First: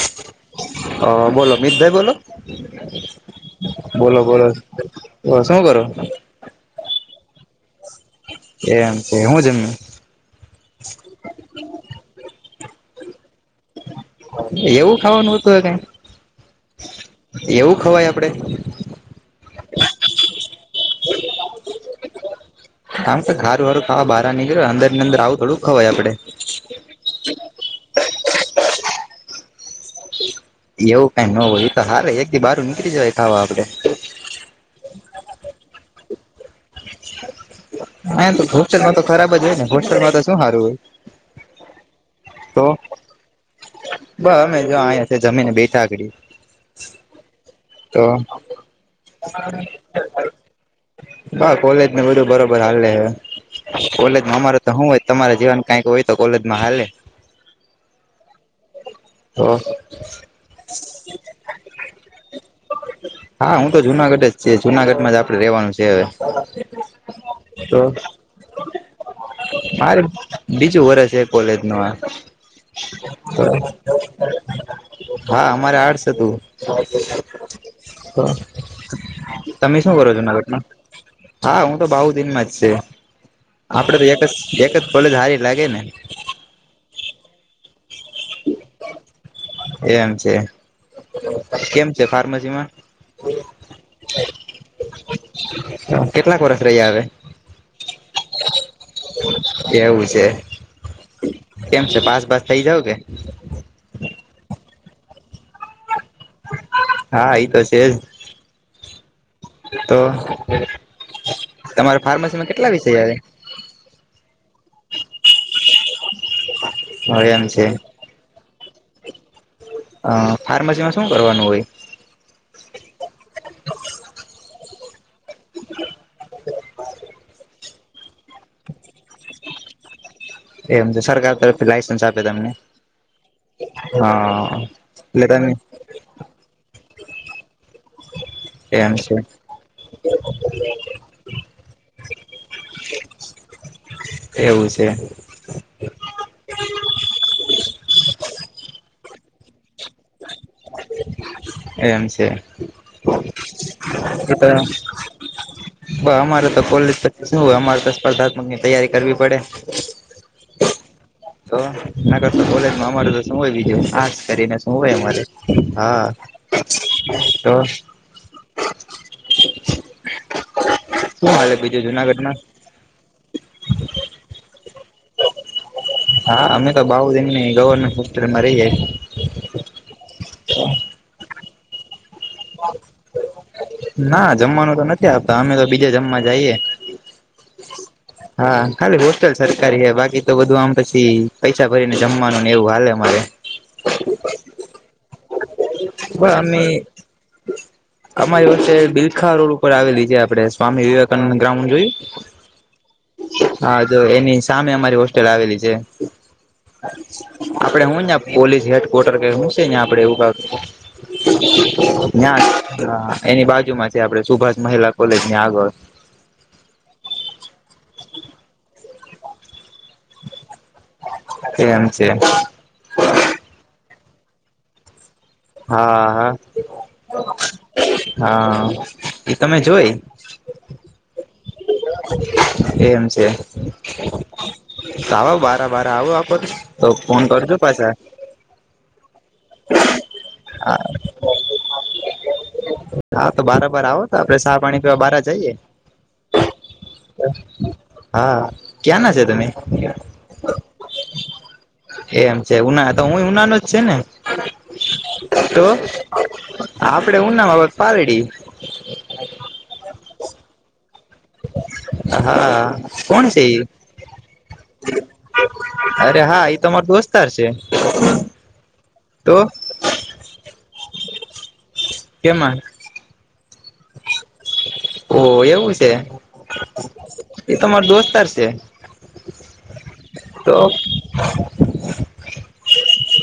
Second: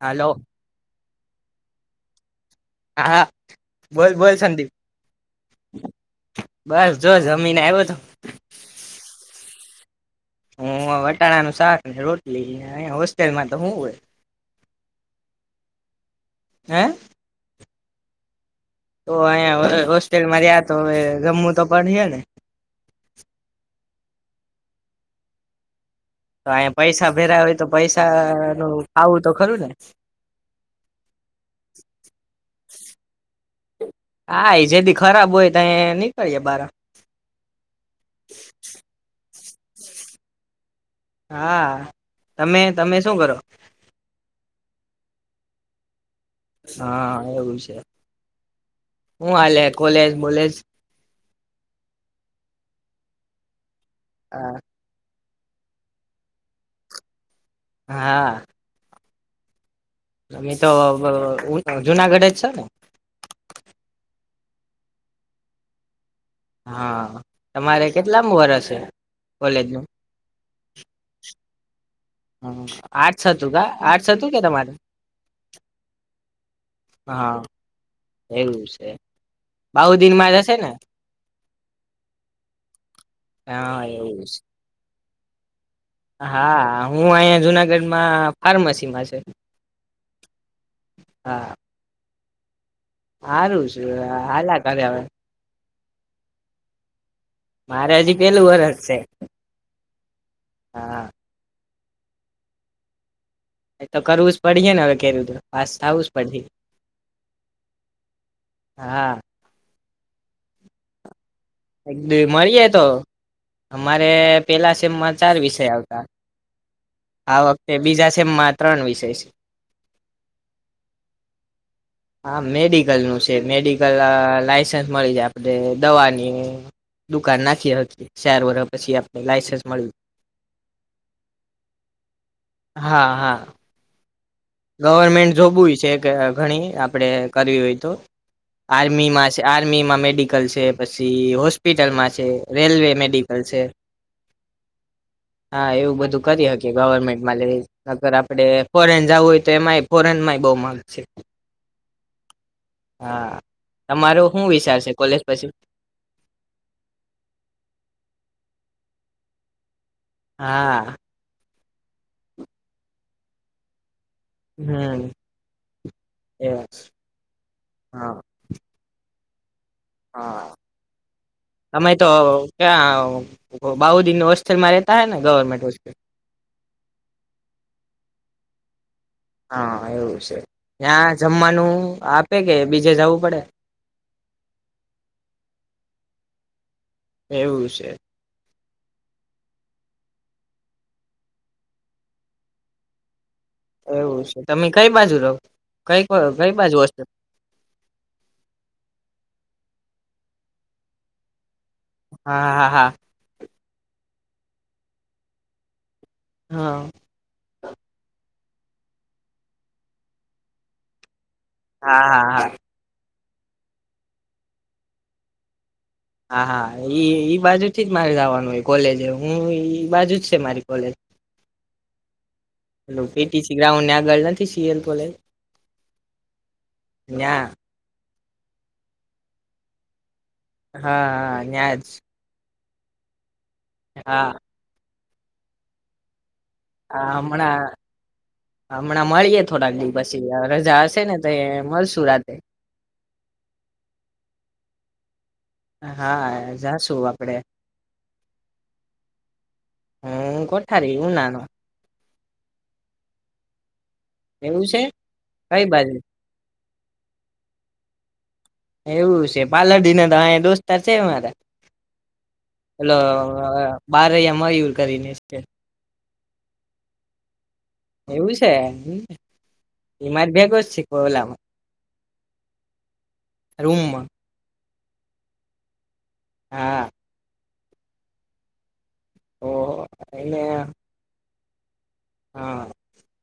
હાલો હ બોલો મિતભાઈ બોલો? હા બોલ બોલો બોલ બોલો. સંદીપ ઓ શું કરો? તને આવ્યો તો. એમ છે હું જમી? હુ વટાણાનું શાક રોટલી. હોસ્ટેલમાં તો હું હોય એવું ખાવાનું હતું એને. હે ખવાય આપણે? તો અહીયા હોસ્ટેલમાં રહ્યા તો હવે રમવું તો પડયે ને. હા બારા નીકળો અંદરથી અંદર આવું થોડું ખવાય આપડે. તો અહીયા પૈસા ભેરા હોય તો પૈસા નું ખાવું તો ખરું ને. એવું કઈ ન હોય એ તો હાર એક દી બહારુ નીકળી જાય ખાવા આપડે. હા એ જેદી ખરાબ હોય તએ નીકળી યે બહાર. હોસ્ટલ માં તો શું સારું હોય. હા તમે તો તમે શું કરો? બ અમે જો અયા જમીને બેઠા. હા એવું છે, તો હું હાલે કોલેજ બોલેજ. હા કોલેજ ને બધું બરોબર હાલે હવે, કોલેજ હા અમારે તો હોય. તમારા જીવન કાઈક હોય તો કોલેજમાં હાલે. હા. હો. અમે તો જુનાગઢ જ છો ને? હા હું તો જુનાગઢ જ છે જુનાગઢમાં જ આપડણે રેવાનું છે. હા તો તમારે કેટલામ વરસ છે? કોલેજ ન મારે બીજું વર્ષ એ કોલેજ નું. હ આર્ષ હતું કા આર્ષ હતું કે તમારું? હા અમારે આર્ટસ હતું. હા હ એવું છે તમે શું કરો બાઉદીન છો માં ના રત્ન? જશે ને હા હું તો બાવુ દિન માં જ છ, હા આપડે તો એક એવું છે જ એક જ ભલે જ હારી લાગે ને. હા હું અહીંયા જુનાગઢ એમ છે, કેમ છે ફાર્મસી માં? સારું છે હાલા કર્યાવે. કેટલાક વરષ રહી્યા અવે. મારે હજી પેલું વરષ છે, એવું છે હા. કેમ છે પાસ પાસ થઇ જાવ કે? એ તો કરવું જ પડે ને હવે કેવી રીતે પાસ થાવું હા એ તો છેજ. હા તો તમારે ફાર્મસીમાં મળીએ કેટલા તો વિષય આવે? અમારે પેલા સેમમાં ચાર વિષય આવતા. હવે આ એમ છે વખતે બીજા છેમમાં ત્રણ વિષય છે. અ ફાર્મસી માં શું કરવાનું હોય? હા મેડિકલ નું છે મેડિકલ લાઇસન્સ મળી જાય આપડે દવાની. દુકાન નાખી હતી શાર વર પછી આપને લાયસન્સ મળ્યું. એમ તો સરકાર તરફથી લાઈસન્સ આપે તમને, હા હા હા. એટલે ગવર્મેન્ટ તમે જોવું છે કે ઘણી આપડે કરવી હોય તો. આર્મીમાં છે આર્મીમાં મેડિકલ છે પછી હોસ્પિટલમાં છે રેલવે મેડિકલ છે. એવું. છે હા એવું બધું કરી શકી ગવર્મેન્ટમાં લ અગર આપડે ફોરેન જવું હોય તો એમાંય ફોરેનમાંય બહુ માલ છે એમ છે હા તમારો એ શું વિચાર છે કોલેજ પછી તો અમારે તો પોલીસ શું હોય અમારે તો સ્પર્ધાત્મક ની તૈયારી કરવી પડે હા તો ના કરશ કોલેજમાં અમારું તો સમય બીજું કરીને શું હોય હમ અમારે હા એ તો હ હા હા તમે તો જુનાગઢમાં ક્યાં બાઉદદીન હ હોસ્સ્ટલમાં રહેતા હને ગર્મેન્ટ હોસ્પિલ હા અમે તો બાઉુ એમ ન ગવર્મેન્ટ હોસ્પિટલમાં રહી જાય હા એવું છે ત્યાં જમવાનું આપે કે બીજે જવું પડે ના જમવાનું તો નથી આપતા અમે તો બીજે જમવા જઈએ એવું છે હા ખાલી હોસ્ટેલ સરકારી હ બાકી તો બધું આમ પછી પૈસા ભરીને જમવાનું ને એવું હાલે અમારે એવું છે તમે કઈ બાજુ રહો કઈ પણ કઈ અમે બાજુ હોસ્ટેલ અમારી વખતે બિલખા રોડ ઉપર આવેલી આપણે સ્વામી વિવેકાનંદ ગ્રાઉન્ડ જોયું હા હા હા હા હા તો એની સામે અમારી હોસ્ટેલ આવેલી છે હા આપડે હું ને પોલીસ હેડ કર્ટર કે હું છે ને આપડે એવું હા હા હા એની બાજુમાં છે આપડ સુભાષ મહિલા કોલેજ ની આગળ હા હા ઈ બાજુ થી જ મારે જવાનું હોય કોલેજ હું બાજુ છે મારી કોલેજ એમ છે પીસી ગ્રાઉન્ડ ઘનાથી શીએલપલે હા હા હા એ તમે જોય હા હા ન્યાંજ એમ છે આવો બાર બાર આવો આપ હ હમણાં હમણાં મળીએે થોડાક દિવસ રજા હશે ને તો મળશુરાત હા તો બારબર આવો તો આપડે સાાહ પાણી પીવા બહાર જઈએ હા જાશું આપડે હા ક્યાં ના છે તમે હું ના એમ છે ઉના તો હું ઉનાનો જ છે ને એવું છે કઈ તો બાજુ આપડે ઉના બાબત પારેડી એવું છે પાર્લર ના તો અ દોસ્તાર છે મારા હા હેલો કોણ છે ઈ બાર અમાંય કરીને અરે હા એ તમાર દસ્તાર છે એવું છે તો એમાં જ ભેગો જ શીખ ઓલામાં કેમાં રૂમમાં ઓ એવું છે હા એ તમાર દોસ્તાર છે તો એને તો હા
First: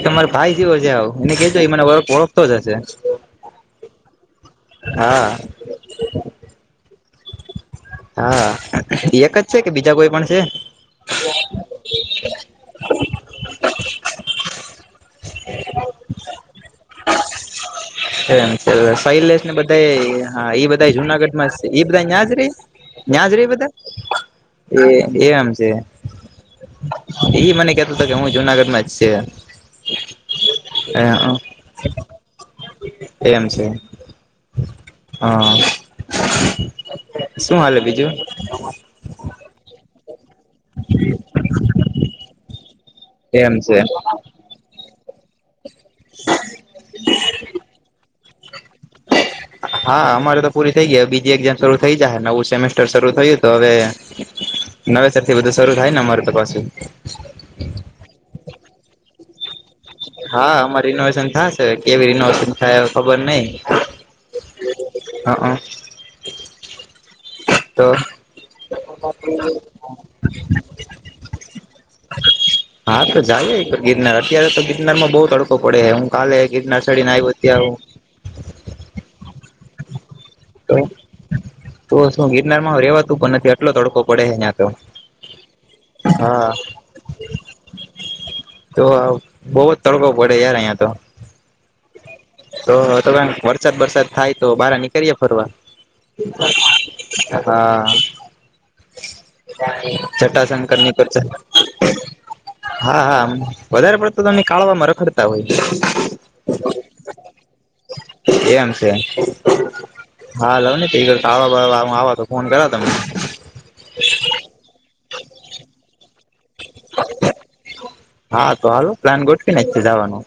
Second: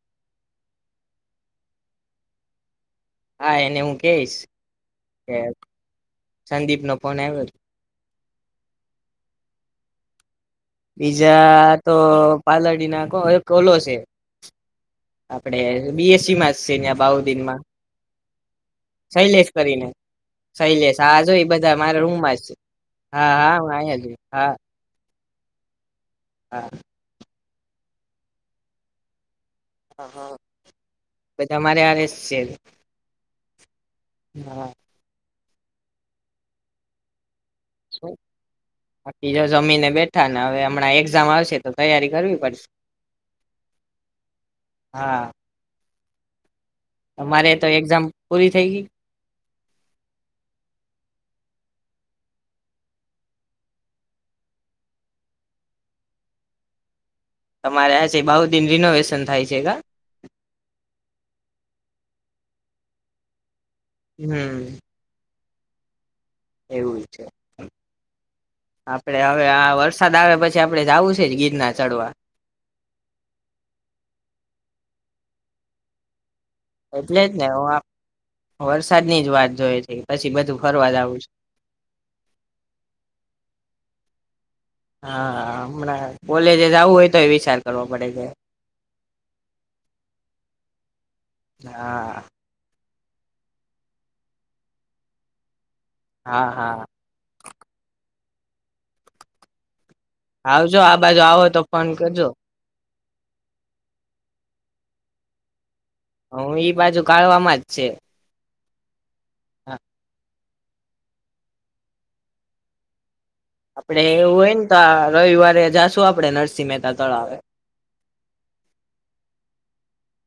એકમારો ભાઈ જેવો છે આવ એને કેજ મને વળખ ઓળખતો જ હશે હા એને હું કેઈશ કે હા સંદીપ નો ફોન આવ્યો હતો હા એક જ છે કે બીજા કોઈ પણ છે બીજા તો પાલડી ના કોણ એક ઓલો છે આપડે બીએસસીમાં છે ને બાવ દિનમાં એમ છે શૈલેષ ને બધા હા એ બધા શૈલેષ હા જો જુનાગઢમાં છે, એ બધા મારા અયાં જ રૂમમાં રેય છે ન્યાજ હા રેર હા બધા હું અહીંયા જ હા એ એમ છે. હા. એઈ મને કેતો હતો કે હું જુનાગઢમાં જ છે. હ હ પછી અમારે આરે છે. છે એમ છે. હા. હા. શું હાલે બીજું. બાકી જો જમીને બેઠા ને હવે હમણાં એક્ઝામ આવશે તો તૈયારી કરવી પડશે એમ છે. હા. [inaudible] તમારે તો એક્ઝામ પૂરી થઈ ગઈ [inaudible] હા અમારે તો પૂરી થઈ ગઈ હવે બીજી એક્ઝામ શરૂ થઈ જાય હે નવું સેમેસ્ટર શરૂ થયું તો હવે નવેસરથી બધું શરૂ થાય ને અમારે તો પાછું છેગા હા આમાં રિનોવેશન થશે કેવી રિનોવેશન થાય ખબર નઈ હમ. એવું છે. તો આપણે હવે આ વરસાદ આવે પછી આપણે જવું છે, જ ગીરનાર ચડવા હા તો જાયએ ગીરનાર અત્યારે તો ગીરનારમાં બોવ તડકો પડે હું કાલે ગિરનાર ચડીને એટલે જ આવ્યો ને ત્યાં વરસાદની જ વાત જોઈ છે પછી બધું તો ફરવા જ આવું છે. તો શું ગિરનારમાં રેવાતું પણ નથી આટલો તડકો પડે હેને આતો હા હમણાં કૉલેજે જાવું હોય તો એ વિચાર કરવો પડે છે. તો બોવ જ તડકો પડે યાર અહિયા તો હા. તો તો [unintelligible] વરસાદ બરસાદ થાય તો બહાર નીકળીએ ફરવા હા હા હા. [inaudible] આવજો આ બાજુ આવો તો ફોન કરજો હા હા વધારે પડતો તમને કાળવામાં રખડતા હોય. હ એ બાજુ કાળવામાં જ છે. એમ છે. હા. હા લાવ ને [unintelligible] કર કાળવા [unintelligible] આવ તો ફોન કરા તમે આપડે એવું હોય ને તો રવિવારે જાશું આપડે નરસિંહ મહેતા તળાવે હા તો હાલો પ્લાન ગોઠવી નાખીયે જાવાનો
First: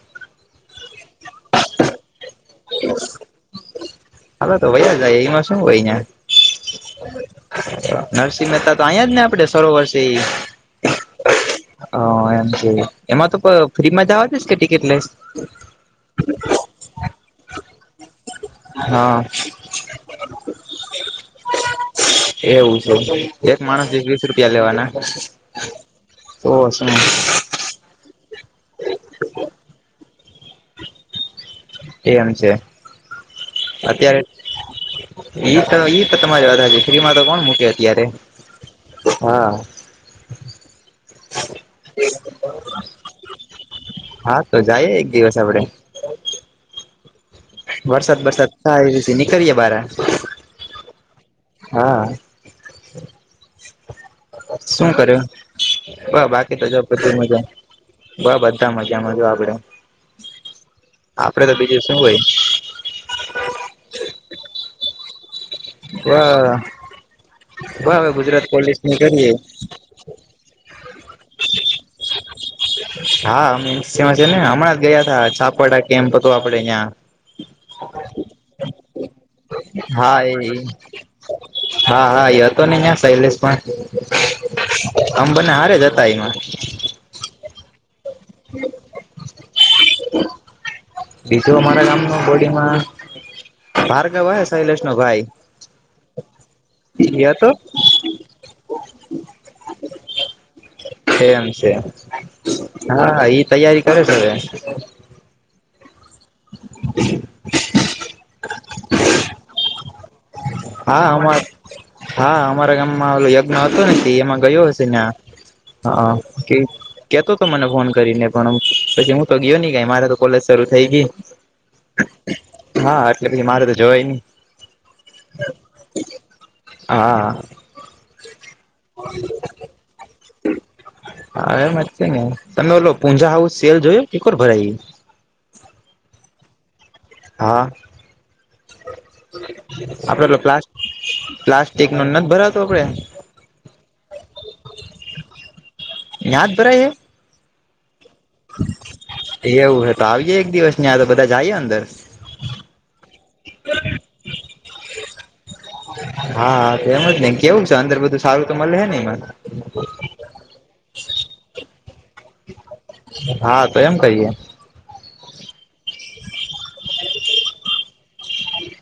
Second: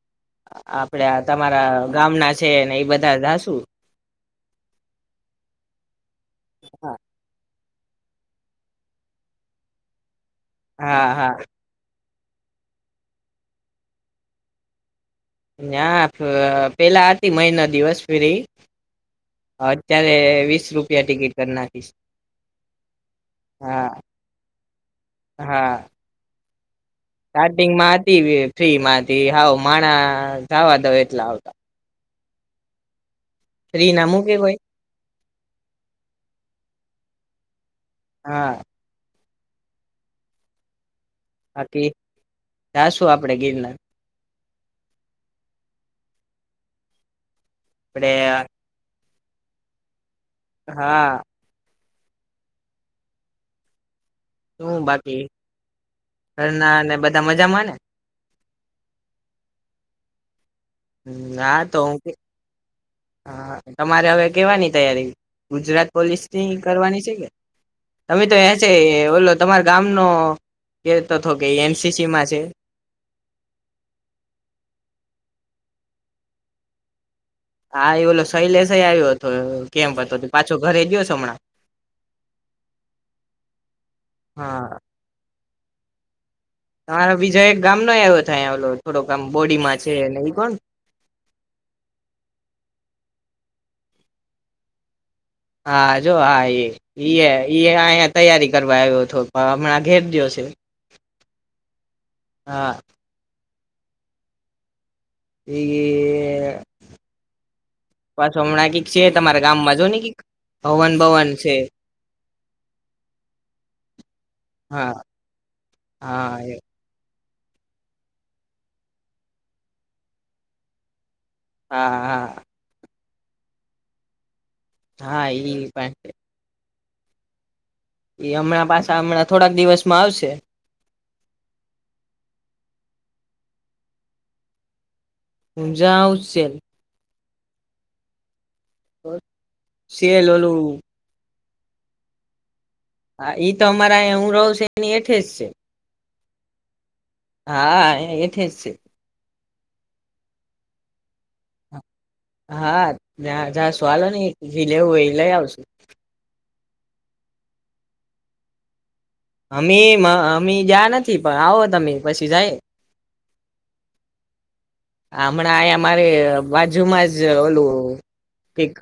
આપડે આ તમારા ગામના છે ને એ બધા જાશું હાલો તો [unintelligible] જાય એમાં શું હોય અંયા હા. નરસિંહ મહેતા તો અંયા જ ને આપડે સરોવરસે ઈ હા હા હ એમ કેય એમાં તો ફ્રીમાં જવા દસ કે ટિકિટ લેસ ના પેલાતી મહિનો દિવસ ફ્રી હા અત્યારે વીસ રૂપિયા ટિકિટ કરી નાખીશ એવું છે એક માણસ હા વીસ વીસ રૂપિયા લેવાના હા તો શું સ્ટાર્ટિંગમાં હતી ફ્રીમાંથી હાવ માણા જાવા દાવ એટલા આવતા એમ છે ફ્રી ના અત્યારે મૂકે કોઈ ઈ તો ઈ તો તમારે [unintelligible] બધા છે [unintelligible] ફ્રીમાં તો કોણ મૂકે અત્યારે હા હા બાકી જાશું આપડે ગિરનાર હા તો જઈ એક દિવસ આપડે આપડે વરસાદ બરસાદ થાય એ રીતે નીકળએે બારે હા હા શું કર્યું બ બાકી તો જો ઘરના ને બધુ બધા મજા મજામાં ને બ બધા મજામા જો આપડે આપડે ના તો બીજું હું શું કે હા તમારે હવે કેવાની તૈયારી ગુજરાત પોલીસની હોય કરવાની છે કે બ હવે તમે તો ગુજરાત એ છે પોલીસ ની ઓલો કરીએ તમાર ગામનો કે તો થો કે એન. સી. સી માં છે હા [unintelligible] માં છે ને હમણાં જ ગયા હતા છાપડા કેમ્પ હતો આપડે અયા હા એ ઓલો શૈલેષ એ આવ્યો હતો કેમ્પ હતો હા તો એ પાછો ઘરે ગયો છે હમણાં હા હા એ હતો ને શૈલેષ હા પણ બને હારે જતા એમાં તમારા બીજા એક ગામ નો આવો થાયલો થોડોકામ બોડીમાં છે એ કોણ બીજું અમારા ગામમાં બોડીમાં ભારગવ હે શૈલેષ નો ભાઈ હા જો હા એ ઇ ઇ એ હતો અહીયા તૈયારી કરવા આવ્યો હતો પણ હમણાં ઘેર ગયો છે એમ છે હા ઈ તૈયારી કરે છે હવે ઇ બસ હમણાં કિંક છે તમારા ગામમાં જો નેકી હવન હા ભવન અમા છે હા અમારા ગામમાં ઓલો યજ્ઞ હતોને તે એમાં ગયો હશે હા ના હા કે કેતો હતો મને ફોન કરીને પણ પછી, હું તો ગયો નહી ગઈ મારે તો કોલેજ શરૂ‌ થઈ ગઈ. હા હા હા એટલે મારે તો જવાય નઇ હા ઇ પણ છે હા એ હમણાં પાછા હમણાં થોડાક દિવસમાં આવશે. હા એમ છે ને, તમે ઓલો પૂંઝા હાઉસ સેલ જોયો કી કોર ભરાય ઇ. પૂજા હોલ સેલ હા સેલ આપડે પ્લા ઓલું પ્લાસ્ટિક નત ભરાતો આપડે હા, ઇ તો અમારા હું રહું છુ એની હેઠે જ છે. ન્યા જ ભરાય હે? હા હેઠે જ છે. એવું હે, તો આવીયે એક દિવસ ન્યા તો બધા જઈએ અંદર હા જાશું હાલોને લેવુંય એ લઈ આવશું. એમજ ને કેવું છે અંદર બધું સારું તો મળે હે નેઇમાં? અમે અમે ગયા નથી પણ આવો તમે પછી જાય. હા તો એમ કરીએ. હમણાં આયા મારે બાજુમાં જ ઓલું એક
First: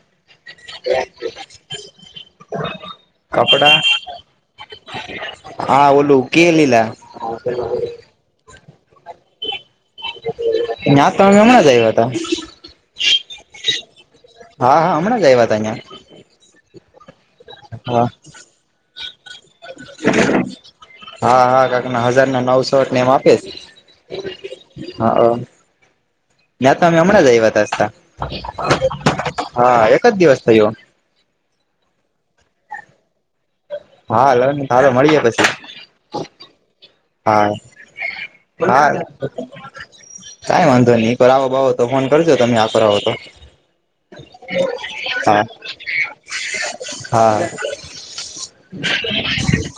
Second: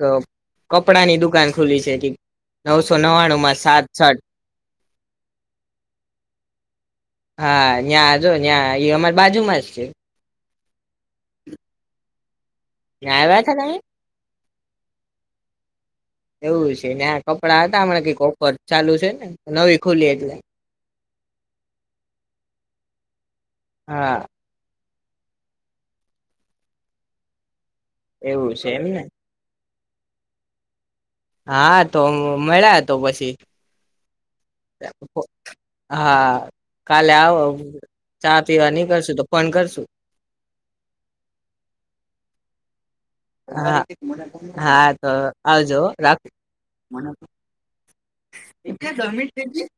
કપડાની દુકાન ખુલ્લી છે, નવસો નવાણું માં કપડા સાત શર્ટ હા ઓલું કે લિલા ઇ અમાર બાજુમાંજ છે. ના તો હમણાં જ આયવતા ન્યા‌ આયવા છે ને? હા હમણાં જ આવ્યા હતા ત્યાં એવું છે, ને કપડા હતા હા હમણા [unintelligible] ચાલુ છે. ને નવી ખુલી એટલે હા હા કાક ના હજારના નવ શર્ટ ને એમ આપેસ હા હા ન્યા તો અમે હમણાં જ આવ્યા જ તાતા એવું છે એમને હા એક જ દિવસ થયો. હા તો મળયા તો પછી હા લન હાલો મળયે પછી હા કાલે આવો હા ચા પીવા હા. નીકળશું તો ફોન કરશું કાઈ વાંધો ની ઇ કોર આવો બાવો તો ફોન કરજો તમે આ કોર હા હા તો હા આવજો રા હા એટલે ગમે તેટલી